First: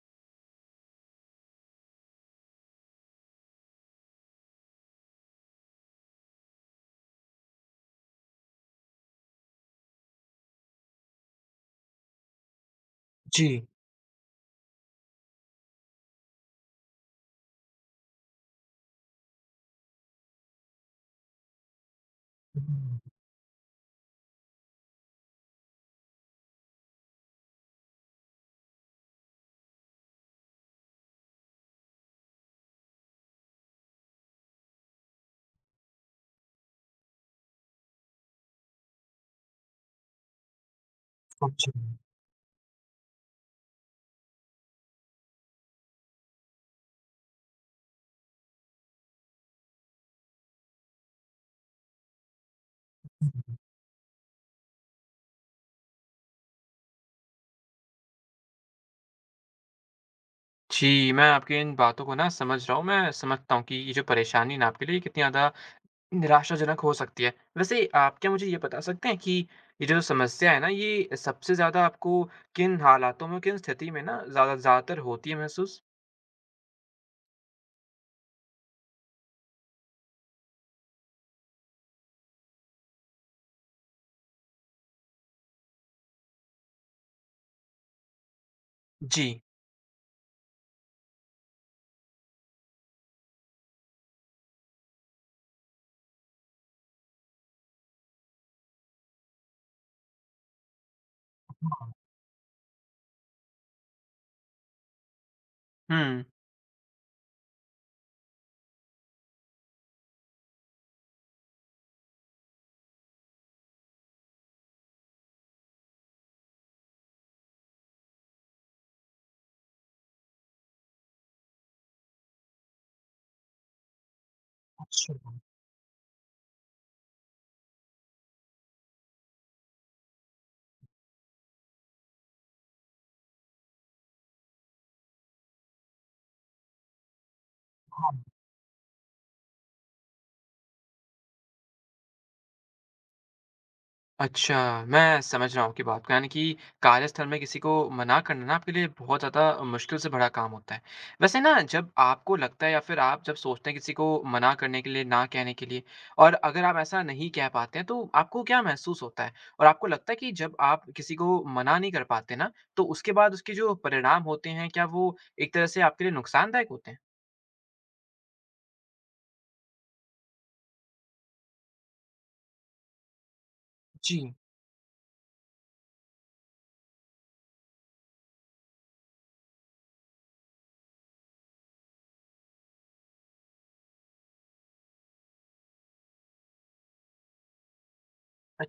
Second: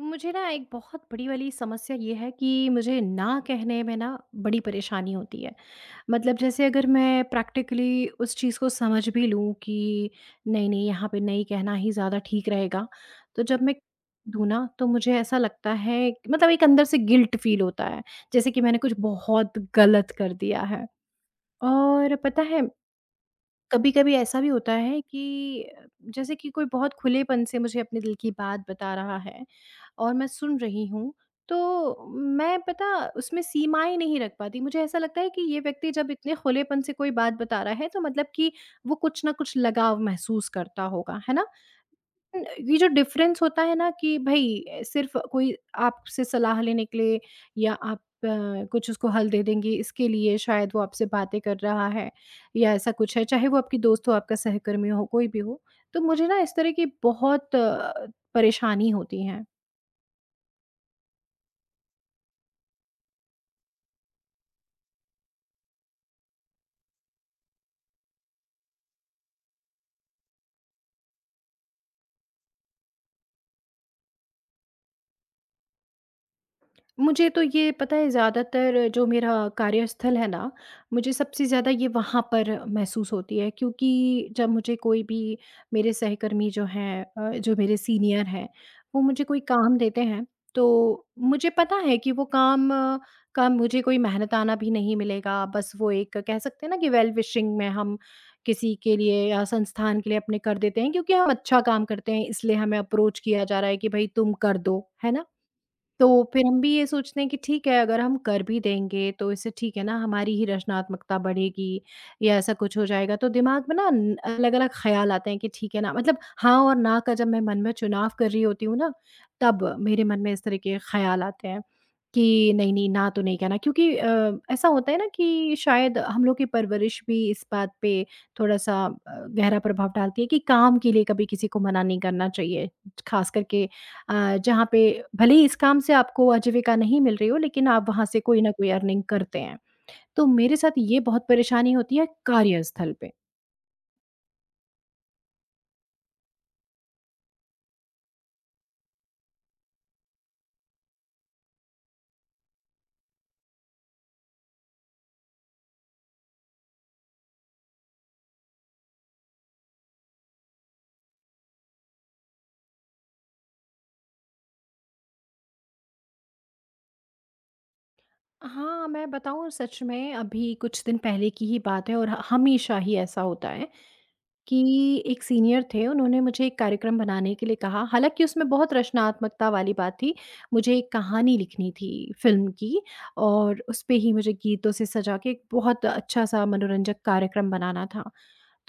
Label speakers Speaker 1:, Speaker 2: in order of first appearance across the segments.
Speaker 1: मुझे ना एक बहुत बड़ी वाली समस्या ये है कि मुझे ना कहने में ना बड़ी परेशानी होती है। मतलब जैसे अगर मैं प्रैक्टिकली उस चीज़ को समझ भी लूँ कि नहीं, नहीं यहाँ पे नहीं कहना ही ज़्यादा ठीक रहेगा, तो
Speaker 2: जी।
Speaker 1: जब मैं दूँ ना तो मुझे ऐसा लगता है, मतलब एक अंदर से गिल्ट फ़ील होता है, जैसे कि मैंने कुछ बहुत गलत कर दिया है। और पता है
Speaker 2: हुँ,
Speaker 1: कभी-कभी ऐसा भी होता है कि अ, जैसे कि कोई बहुत खुलेपन से मुझे अपने दिल की बात बता रहा है और मैं सुन रही हूँ, तो मैं पता उसमें सीमाएँ नहीं रख पाती। मुझे ऐसा लगता है कि ये व्यक्ति जब इतने खुलेपन से कोई बात बता रहा है तो मतलब कि वो कुछ ना कुछ लगाव महसूस करता होगा, है ना?
Speaker 2: समझा।
Speaker 1: न ये जो डिफ़रेंस होता है ना कि भई सिर्फ़ कोई आपसे सलाह लेने के लिए या आप कुछ उसको हल दे देंगे, इसके लिए शायद वो आपसे बातें कर रहा है या ऐसा कुछ है, चाहे वो आपकी दोस्त हो, आपका सहकर्मी हो, कोई भी हो। तो मुझे ना इस तरह की बहुत परेशानी होती है।
Speaker 2: जी, मैं आपकी इन बातों को ना समझ रहा हूँ। मैं समझता हूँ कि ये जो परेशानी है ना आपके लिए कितनी ज़्यादा निराशाजनक हो सकती है। वैसे आप क्या मुझे ये बता सकते हैं कि ये जो समस्या है ना ये सबसे ज़्यादा आपको किन हालातों में, किन स्थिति में ना ज़्यादा ज़्यादातर होती है महसूस?
Speaker 1: मुझे तो ये पता है, ज़्यादातर जो मेरा कार्यस्थल है ना, मुझे सबसे ज़्यादा ये वहाँ पर महसूस होती है, क्योंकि जब मुझे कोई भी मेरे सहकर्मी जो हैं जो मेरे सीनियर हैं, वो मुझे
Speaker 2: जी।
Speaker 1: कोई काम देते हैं, तो मुझे पता है कि वो काम का मुझे कोई मेहनताना भी नहीं मिलेगा। बस वो एक कह सकते हैं ना कि वेल विशिंग में हम किसी के लिए या संस्थान के लिए अपने कर देते हैं, क्योंकि हम अच्छा काम करते हैं, इसलिए हमें अप्रोच किया जा रहा है कि भई तुम कर दो, है ना? तो
Speaker 2: हुँ।
Speaker 1: फिर हम भी ये सोचते हैं कि ठीक है, अगर हम कर भी देंगे तो इससे ठीक है ना, हमारी ही रचनात्मकता बढ़ेगी या ऐसा कुछ हो जाएगा। तो दिमाग में ना न अलग-अलग ख़्याल आते हैं कि ठीक है ना, मतलब हाँ और ना का जब मैं मन में चुनाव कर रही होती हूँ ना, तब मेरे मन में इस तरह के ख़्याल आते हैं। कि नहीं-नहीं, ना तो नहीं कहना, क्योंकि ऐसा होता है ना
Speaker 2: अच्छा,
Speaker 1: कि शायद हम लोग की परवरिश भी इस बात पे थोड़ा-सा गहरा प्रभाव डालती है कि काम के लिए कभी किसी को मना नहीं करना चाहिए। ख़ास करके जहाँ पे भले ही इस काम से आपको आजीविका नहीं मिल रही हो, लेकिन आप वहाँ से
Speaker 2: हाँ।
Speaker 1: कोई न कोई अर्निंग करते हैं। तो मेरे साथ ये बहुत परेशानी होती है कार्यस्थल पे।
Speaker 2: अच्छा, मैं समझ रहा हूँ आपकी बात को, यानी कि कार्यस्थल में किसी को मना करना ना आपके लिए बहुत ज़्यादा मुश्किल से भरा काम होता है। वैसे ना जब आपको लगता है या फिर आप जब सोचते हैं किसी को मना करने के लिए, ना कहने के लिए और अगर आप ऐसा नहीं कह पाते हैं, तो आपको क्या महसूस होता है? और आपको लगता है कि जब आप किसी को मना नहीं कर पाते ना, तो उसके बाद उसके जो परिणाम होते हैं, क्या वो एक तरह से आपके लिए नुकसानदायक होते हैं?
Speaker 1: हाँ, मैं बताऊँ, सच में अभी कुछ दिन पहले की ही बात है और ह हमेशा ही ऐसा होता है।
Speaker 2: जी,
Speaker 1: कि एक सीनियर थे, उन्होंने मुझे एक कार्यक्रम बनाने के लिए कहा, हालाँकि उसमें बहुत रचनात्मकता वाली बात थी। मुझे एक कहानी लिखनी थी फ़िल्म की, और उसपे ही मुझे गीतों से सजा के एक बहुत अच्छा-सा मनोरंजक कार्यक्रम बनाना था।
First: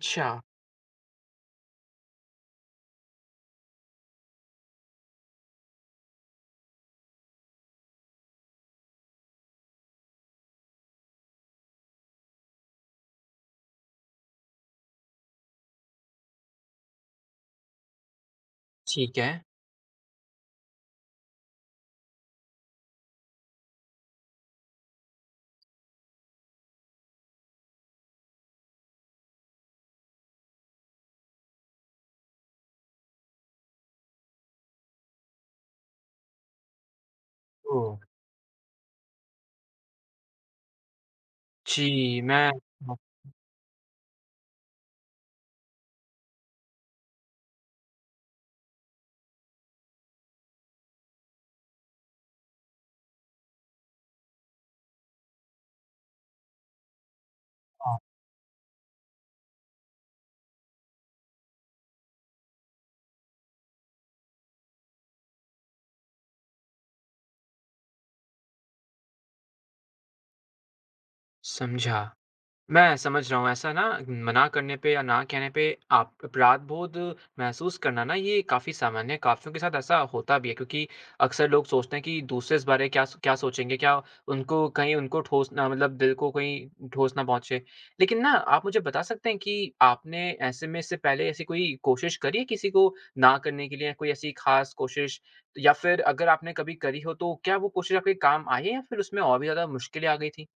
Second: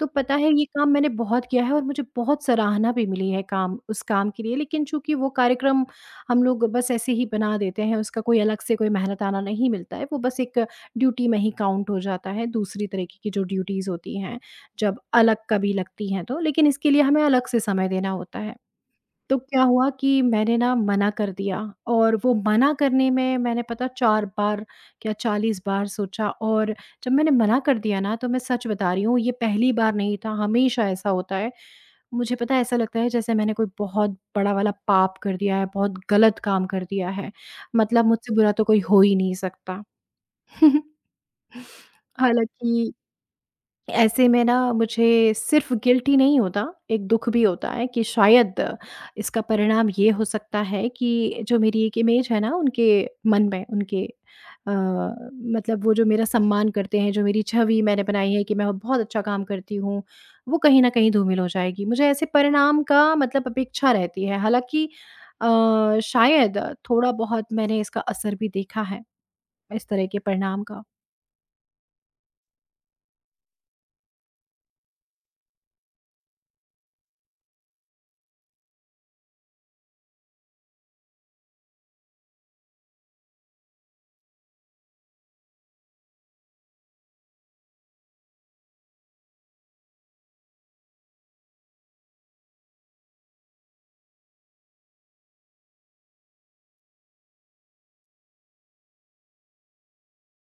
Speaker 1: तो पता है, ये काम मैंने बहुत किया है और मुझे बहुत सराहना भी मिली है काम उस काम के लिए, लेकिन चूंकि वो कार्यक्रम हम लोग बस ऐसे ही बना देते हैं, उसका कोई अलग से कोई मेहनताना नहीं मिलता है, वो बस एक ड्यूटी में ही काउंट हो जाता है। दूसरी तरीके की जो ड्यूटीज़ होती हैं, जब अलग कभी लगती हैं तो, लेकिन इसके लिए हमें अलग से समय देना होता है।
Speaker 2: ठीक है।
Speaker 1: तो क्या हुआ कि मैंने ना मना कर दिया, और वो मना करने में मैंने पता 4 बार या 40 बार सोचा। और जब मैंने मना कर दिया ना, तो मैं सच बता रही हूँ, ये पहली बार नहीं था, हमेशा ऐसा होता है। मुझे पता है, ऐसा लगता है जैसे मैंने कोई बहुत बड़ा वाला पाप कर दिया है, बहुत गलत काम कर दिया है।
Speaker 2: ओह!
Speaker 1: मतलब मुझसे बुरा तो कोई हो ही नहीं सकता।
Speaker 2: जी, मैं
Speaker 1: हालाँकि ऐसे में ना मुझे सिर्फ़ गिल्ट ही नहीं होता, एक दुःख भी होता है कि शायद इसका परिणाम ये हो सकता है कि जो मेरी एक इमेज है ना उनके मन में, उनके अ, मतलब वो जो मेरा सम्मान करते हैं, जो मेरी छवि
Speaker 2: हाँ,
Speaker 1: मैंने बनाई है कि मैं बहुत अच्छा काम करती हूँ, वो कहीं न कहीं धूमिल हो जाएगी। मुझे ऐसे परिणाम का मतलब अपेक्षा रहती है। हालाँकि अ, शायद थोड़ा-बहुत मैंने इसका असर भी देखा है, इस तरह के परिणाम का।
Speaker 2: समझा। मैं समझ रहा हूँ। ऐसा ना मना करने पे या ना कहने पे आप अपराध बोध महसूस करना ना ये काफ़ी सामान्य है, काफ़ियों के साथ ऐसा होता भी है क्योंकि अक्सर लोग सोचते हैं कि दूसरे इस बारे क्या क्या सोचेंगे? क्या उनको कहीं उनको ठोस ना मतलब दिल को कहीं ठोस ना पहुँचे? लेकिन ना आप मुझे बता सकते हैं कि आपने ऐसे में इससे पहले ऐसी कोई कोशिश करी है किसी को ना करने के लिए? कोई ऐसी ख़ास कोशिश या फिर अगर आपने कभी करी हो तो क्या वो कोशिश आपके काम आई है या फिर उसमें और भी ज़्यादा मुश्किलें आ गई थी?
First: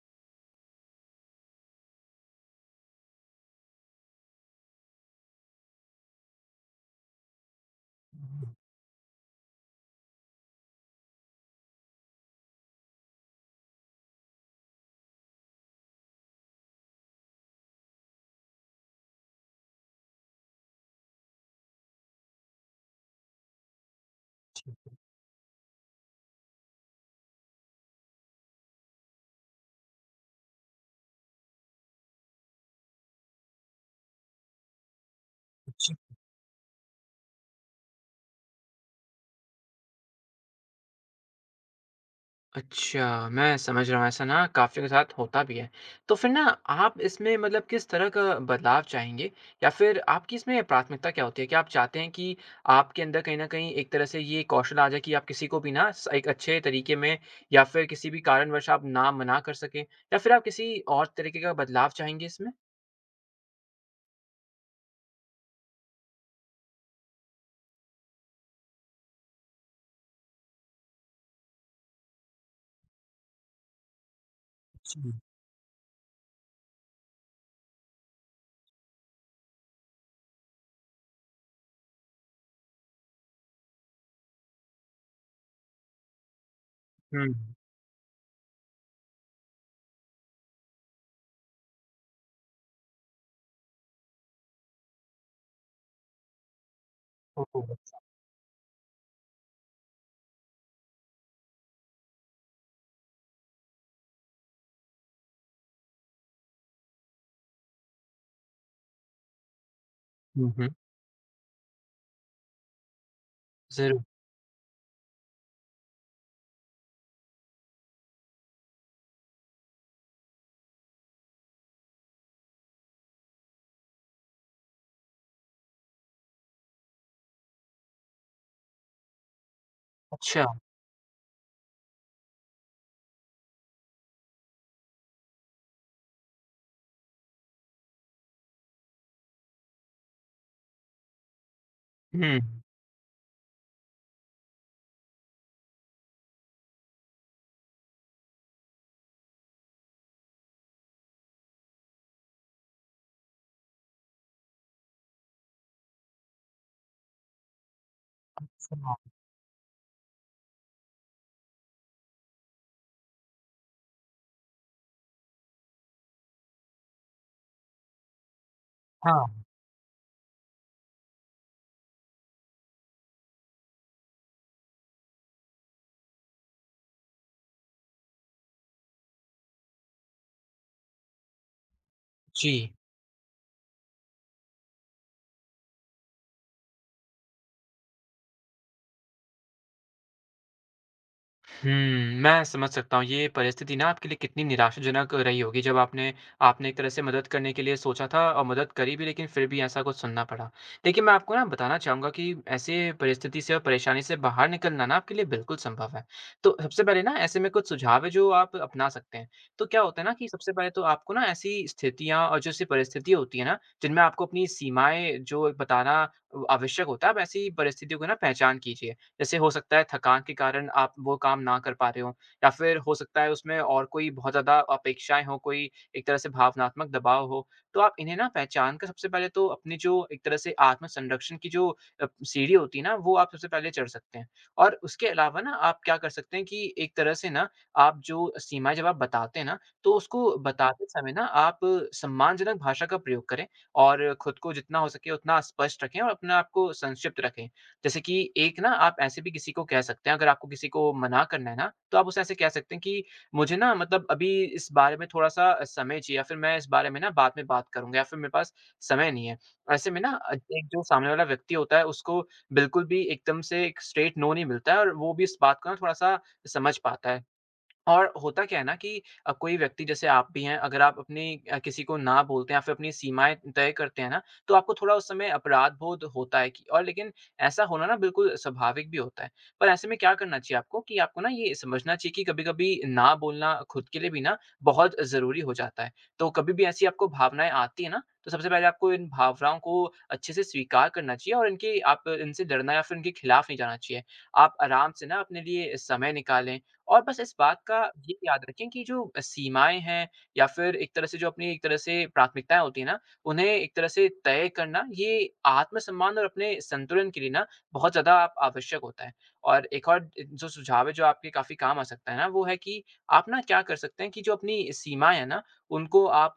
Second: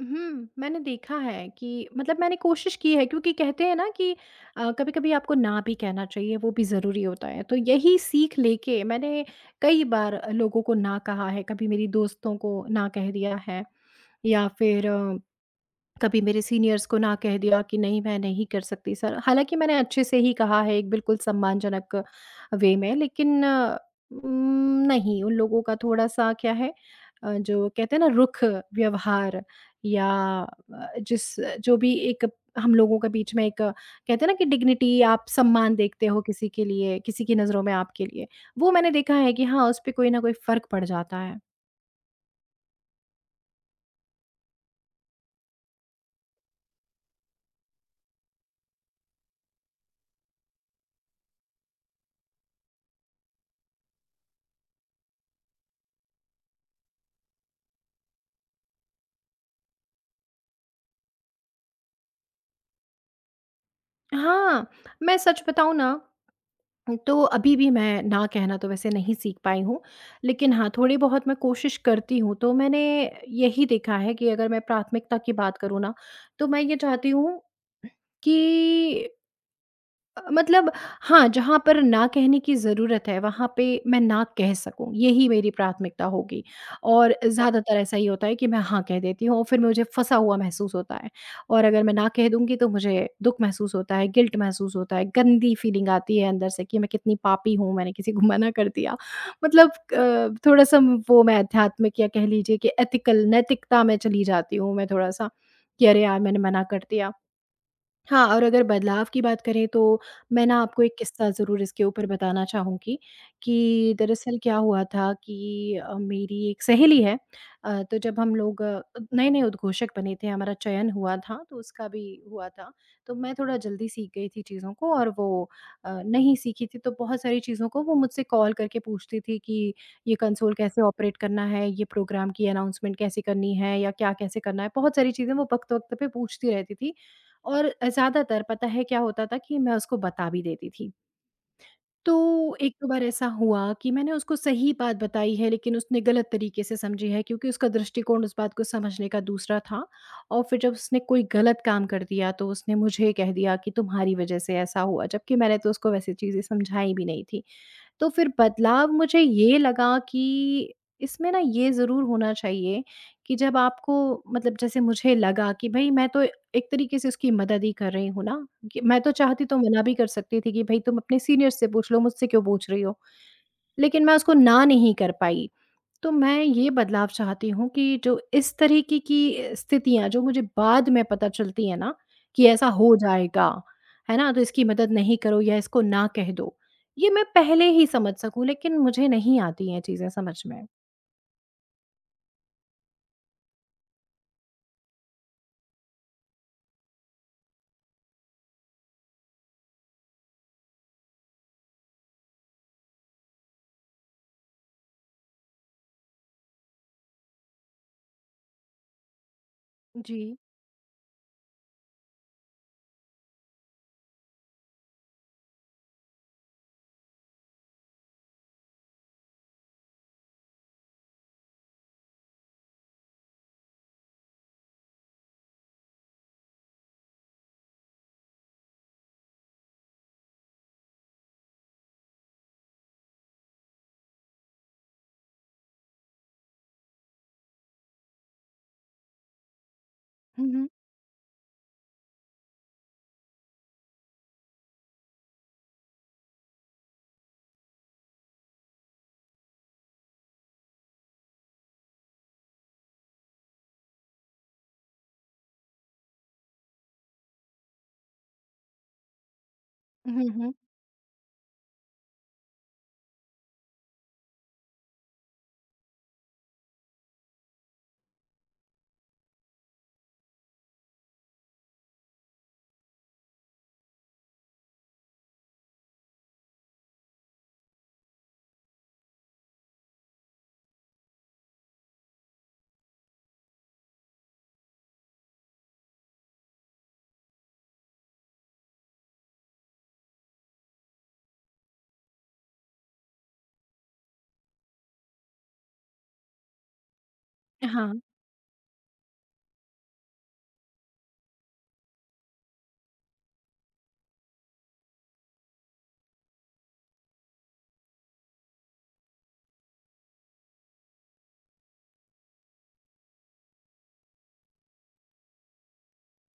Speaker 1: हुँ, मैंने देखा है कि मतलब मैंने कोशिश की है, क्योंकि कहते हैं ना कि कभी-कभी आपको ना भी कहना चाहिए, वो भी ज़रूरी होता है। तो यही सीख लेके मैंने कई बार लोगों को ना कहा है, कभी मेरी दोस्तों को ना कह दिया है, या फिर कभी मेरे सीनियर्स को ना कह दिया कि नहीं, मैं नहीं कर सकती सर। हालांकि मैंने अच्छे से ही कहा है, एक बिल्कुल सम्मानजनक वे में, लेकिन नहीं, उन लोगों का थोड़ा सा क्या है, जो कहते हैं ना रुख, व्यवहार, या जिस जो भी एक हम लोगों के बीच में एक, कहते हैं ना कि डिग्निटी, आप सम्मान देखते हो किसी के लिए, किसी की नज़रों में आपके लिए, वो मैंने देखा है कि हाँ, उस पर कोई ना कोई फ़र्क पड़ जाता है।
Speaker 2: अच्छा, मैं समझ रहा हूँ, ऐसा ना काफ़ियों के साथ होता भी है। तो फिर ना आप इसमें मतलब किस तरह का बदलाव चाहेंगे? या फिर आपकी इसमें प्राथमिकता क्या होती है? क्या आप चाहते हैं कि आपके अंदर कहीं न कहीं एक तरह से ये कौशल आ जाए कि आप किसी को भी ना स एक अच्छे तरीके में या फिर किसी भी कारणवश आप ना मना कर सकें? या फिर आप किसी और तरीके का बदलाव चाहेंगे इसमें?
Speaker 1: हाँ, मैं सच बताऊँ ना, तो अभी भी मैं ना कहना तो वैसे नहीं सीख पाई हूँ, लेकिन हाँ, थोड़ी बहुत मैं कोशिश करती हूँ। तो मैंने यही देखा है कि अगर मैं
Speaker 2: जी।
Speaker 1: प्राथमिकता की बात करूँ ना, तो मैं ये चाहती हूँ कि मतलब हाँ, जहाँ पर ना कहने की ज़रूरत है, वहाँ पे मैं ना कह सकूँ, यही मेरी प्राथमिकता होगी। और
Speaker 2: हुँ।
Speaker 1: ज़्यादातर ऐसा ही होता है कि मैं हाँ कह देती हूँ, और फिर मुझे फँसा हुआ महसूस होता है। और अगर मैं ना कह दूँगी तो मुझे दुःख महसूस होता है, गिल्ट महसूस होता है, गंदी फीलिंग आती है अंदर से कि मैं कितनी पापी हूँ,
Speaker 2: ओह!
Speaker 1: मैंने किसी को मना कर दिया। मतलब थोड़ा-सा वो मैं आध्यात्मिक, या कह लीजिए कि एथिकल नैतिकता में चली जाती हूँ मैं थोड़ा-सा, कि अरे यार! मैंने मना कर दिया। हाँ, और अगर बदलाव की बात करें, तो मैं
Speaker 2: हुँ,
Speaker 1: ना
Speaker 2: हुँ।
Speaker 1: आपको एक किस्सा ज़रूर इसके ऊपर बताना चाहूँगी। कि
Speaker 2: ज़रूर।
Speaker 1: दरअसल क्या हुआ था कि मेरी एक सहेली है, तो जब हम लोग नए-नए उद्घोषक बने थे, हमारा चयन हुआ था, तो उसका भी हुआ था। तो मैं थोड़ा जल्दी सीख गई थी चीज़ों को और वो नहीं सीखी थी, तो बहुत सारी चीज़ों को वो मुझसे कॉल करके पूछती थी कि ये
Speaker 2: अच्छा।
Speaker 1: कंसोल कैसे ऑपरेट करना है, ये प्रोग्राम की अनाउंसमेंट कैसे करनी है, या क्या कैसे करना है। बहुत सारी चीज़ें वो वक़्त-वक़्त पे पूछती रहती थी, और ज़्यादातर पता है क्या होता था कि मैं उसको बता भी देती थी।
Speaker 2: हुँ।
Speaker 1: तो एक दो बार ऐसा हुआ कि मैंने उसको सही बात बताई है, लेकिन उसने गलत तरीके से समझी है, क्योंकि उसका दृष्टिकोण उस बात को समझने का दूसरा था। और फिर जब उसने कोई गलत काम कर दिया, तो उसने मुझे कह दिया कि तुम्हारी वज़ह से ऐसा हुआ, जबकि मैंने तो उसको वैसी चीज़ें समझाई भी नहीं थी। तो फिर बदलाव मुझे ये लगा कि इसमें ना ये ज़रूर होना चाहिए कि जब आपको, मतलब जैसे मुझे लगा कि भई मैं तो एक तरीके से उसकी मदद ही कर रही हूँ ना, कि मैं तो
Speaker 2: हाँ,
Speaker 1: चाहती तो मना भी कर सकती थी कि भई तुम अपने सीनियर से पूछ लो, मुझसे क्यों पूछ रही हो? लेकिन मैं उसको ना नहीं कर पाई। तो मैं ये बदलाव चाहती हूँ कि जो इस तरीके की स्थितियाँ जो मुझे बाद में पता चलती है ना कि
Speaker 2: जी।
Speaker 1: ऐसा हो जाएगा, है ना? तो इसकी मदद नहीं करो या इसको ना कह दो। ये मैं पहले ही समझ सकूँ, लेकिन मुझे नहीं आती हैं चीज़ें समझ में।
Speaker 2: हुँ, मैं समझ सकता हूँ। ये परिस्थिति ना आपके लिए कितनी निराशाजनक रही होगी जब आपने आपने एक तरह से मदद करने के लिए सोचा था और मदद करी भी लेकिन फिर भी ऐसा कुछ सुनना पड़ा। देखिए मैं आपको ना बताना चाहूँगा कि ऐसे परिस्थिति से और परेशानी से बाहर निकलना ना आपके लिए बिल्कुल संभव है। तो सबसे पहले ना ऐसे में कुछ सुझाव है जो आप अपना सकते हैं। तो क्या होता है ना
Speaker 1: जी।
Speaker 2: कि सबसे पहले तो आपको ना ऐसी स्थितियाँ और जो ऐसी परिस्थितियाँ होती है ना जिनमें आपको अपनी सीमाएँ जो बताना आवश्यक होता है आप ऐसी परिस्थितियों को ना पहचान कीजिए। जैसे हो सकता है थकान के कारण आप वो काम ना कर पा रहे हो या फिर हो सकता है उसमें और कोई बहुत ज़्यादा अपेक्षाएँ हों, कोई एक तरह से भावनात्मक दबाव हो। तो आप इन्हें ना पहचान कर सबसे पहले तो अपनी जो एक तरह से आत्म-संरक्षण की जो सीढ़ी होती है ना, वो आप सबसे पहले चढ़ सकते हैं। और उसके अलावा ना आप क्या कर सकते हैं कि एक तरह से ना आप जो सीमाएँ जब आप बताते हैं ना, तो उसको
Speaker 1: हुँ, हुँ।
Speaker 2: बताते समय ना आप सम्मानजनक भाषा का प्रयोग करें और खुद को जितना हो सके उतना स्पष्ट रखें और अपने आप को संक्षिप्त रखें। जैसे कि एक ना आप ऐसे भी किसी को कह सकते हैं अगर आपको किसी को मना करना है ना, तो आप उसे ऐसे कह सकते हैं कि मुझे ना मतलब अभी इस बारे में थोड़ा-सा समय चाहिए या फिर मैं इस बारे में ना बाद में बात करूँगा या फिर मेरे पास समय नहीं है। ऐसे में ना
Speaker 1: हुँ, हुँ।
Speaker 2: एक जो सामने वाला व्यक्ति होता है उसको बिल्कुल भी एकदम से एक स्ट्रेट नो नहीं मिलता है और वो भी इस बात को ना थोड़ा-सा समझ पाता है। और होता क्या है ना कि कोई व्यक्ति जैसे आप भी हैं, अगर आप अपनी किसी को ना बोलते हैं या फिर अपनी सीमाएँ तय करते हैं ना, तो आपको थोड़ा उस समय अपराध बोध होता है कि और लेकिन ऐसा होना ना बिल्कुल स्वाभाविक भी होता है। पर ऐसे में क्या करना चाहिए आपको कि आपको ना ये समझना चाहिए कि कभी-कभी ना बोलना खुद के लिए भी ना बहुत ज़रूरी हो जाता है। तो कभी भी ऐसी आपको भावनाएँ आती हैं ना, तो सबसे पहले आपको इन भावनाओं को अच्छे से स्वीकार करना चाहिए और इनकी आप इनसे डरना या फिर इनके खिलाफ नहीं जाना चाहिए। आप आराम से ना अपने लिए समय निकालें और बस इस बात का
Speaker 1: हाँ।
Speaker 2: ये याद रखें कि जो सीमाएँ हैं या फिर एक तरह से जो अपनी एक तरह से प्राथमिकताएँ होती हैं ना, उन्हें एक तरह से तय करना ये आत्मसम्मान और अपने संतुलन के लिए ना बहुत ज़्यादा आप आवश्यक होता है। और एक और जो सुझाव है जो आपके काफ़ी काम आ सकता है ना, वो है कि आप ना क्या कर सकते हैं कि जो अपनी सीमाएँ हैं ना, उनको आप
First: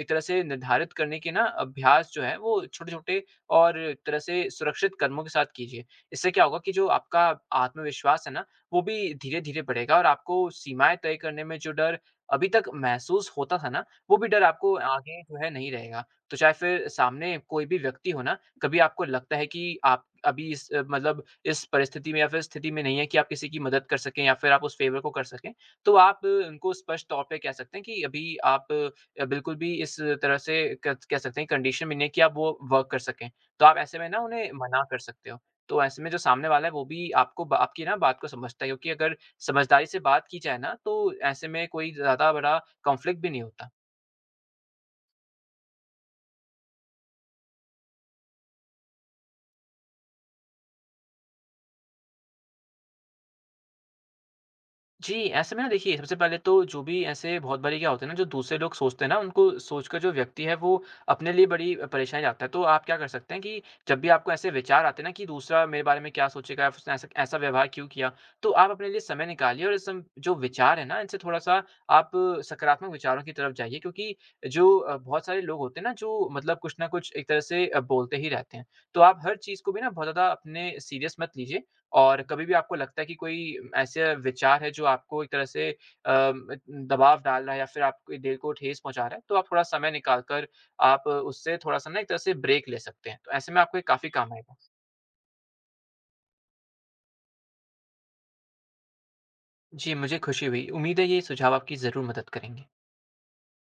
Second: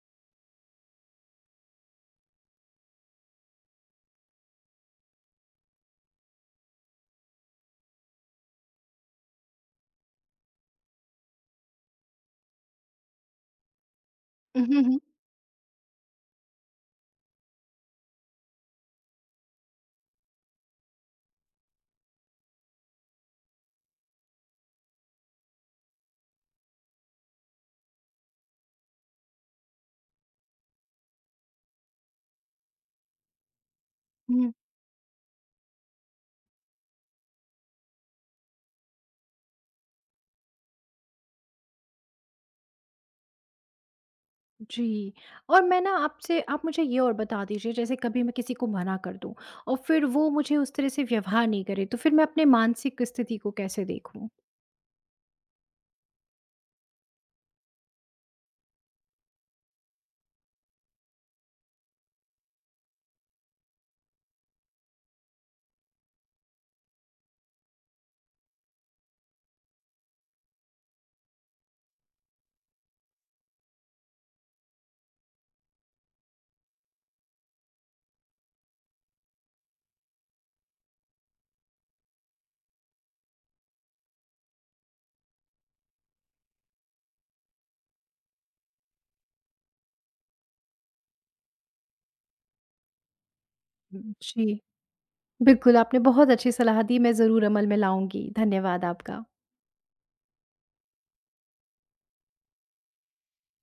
Speaker 2: एक तरह से निर्धारित करने के ना अभ्यास जो है वो छोटे-छोटे और एक तरह से सुरक्षित कदमों के साथ कीजिए। इससे क्या होगा कि जो आपका आत्मविश्वास है ना, वो भी धीरे-धीरे बढ़ेगा और आपको सीमाएँ तय करने में जो डर अभी तक महसूस होता था ना, वो भी डर
Speaker 1: हुँ,
Speaker 2: आपको
Speaker 1: हुँ।
Speaker 2: आगे जो है नहीं रहेगा। तो चाहे फिर सामने कोई भी व्यक्ति हो ना, कभी आपको लगता है कि आप अभी इस मतलब इस परिस्थिति में या फिर स्थिति में नहीं है कि आप किसी की मदद कर सकें या फिर आप उस फ़ेवर को कर सकें, तो आप उनको स्पष्ट तौर पे कह सकते हैं कि अभी आप बिल्कुल भी इस तरह से क कह सकते हैं कंडीशन में नहीं है कि आप वो वर्क कर सकें। तो आप ऐसे में ना उन्हें
Speaker 1: हुँ।
Speaker 2: मना कर सकते हो। तो ऐसे में जो सामने वाला है वो भी आपको ब आपकी ना बात को समझता है क्योंकि अगर समझदारी से बात की जाए ना तो ऐसे में कोई ज़्यादा बड़ा कॉन्फ्लिक्ट भी नहीं होता।
Speaker 1: जी। और मैं ना आपसे आप मुझे ये और बता दीजिए, जैसे कभी मैं किसी को मना कर दूँ और फिर वो मुझे उस तरह से व्यवहार नहीं करे, तो फिर मैं अपने मानसिक स्थिति को कैसे देखूँ?
Speaker 2: जी, ऐसे में ना देखिए सबसे पहले तो जो भी ऐसे बहुत बारी क्या होता है ना जो दूसरे लोग सोचते हैं ना उनको सोचकर जो व्यक्ति है वो अपने लिए बड़ी परेशानी लाता है। तो आप क्या कर सकते हैं कि जब भी आपको ऐसे विचार आते हैं ना कि दूसरा मेरे बारे में क्या सोचेगा, उसने ऐसा ऐसा व्यवहार क्यों किया? तो आप अपने लिए समय निकालिए और इस सम जो विचार है ना इनसे थोड़ा-सा आप सकारात्मक विचारों की तरफ जाइए क्योंकि जो बहुत सारे लोग होते हैं ना जो मतलब कुछ ना कुछ एक तरह से बोलते ही रहते हैं। तो आप हर चीज़ को भी ना बहुत ज़्यादा अपने सीरियस मत लीजिए और कभी भी आपको लगता है कि कोई ऐसा विचार है जो आपको एक तरह से दबाव डाल रहा है या फिर आपकी दिल को ठेस पहुँचा रहा है, तो आप थोड़ा समय निकाल कर आप उससे थोड़ा-सा ना एक तरह से ब्रेक ले सकते हैं। तो ऐसे में आपको ये
Speaker 1: हुँ,
Speaker 2: काफ़ी काम आएगा।
Speaker 1: जी। बिल्कुल, आपने बहुत अच्छी सलाह दी, मैं ज़रूर अमल में लाऊँगी। धन्यवाद आपका।
Speaker 2: जी, मुझे खुशी हुई। उम्मीद है ये सुझाव आपकी ज़रूर मदद करेंगे।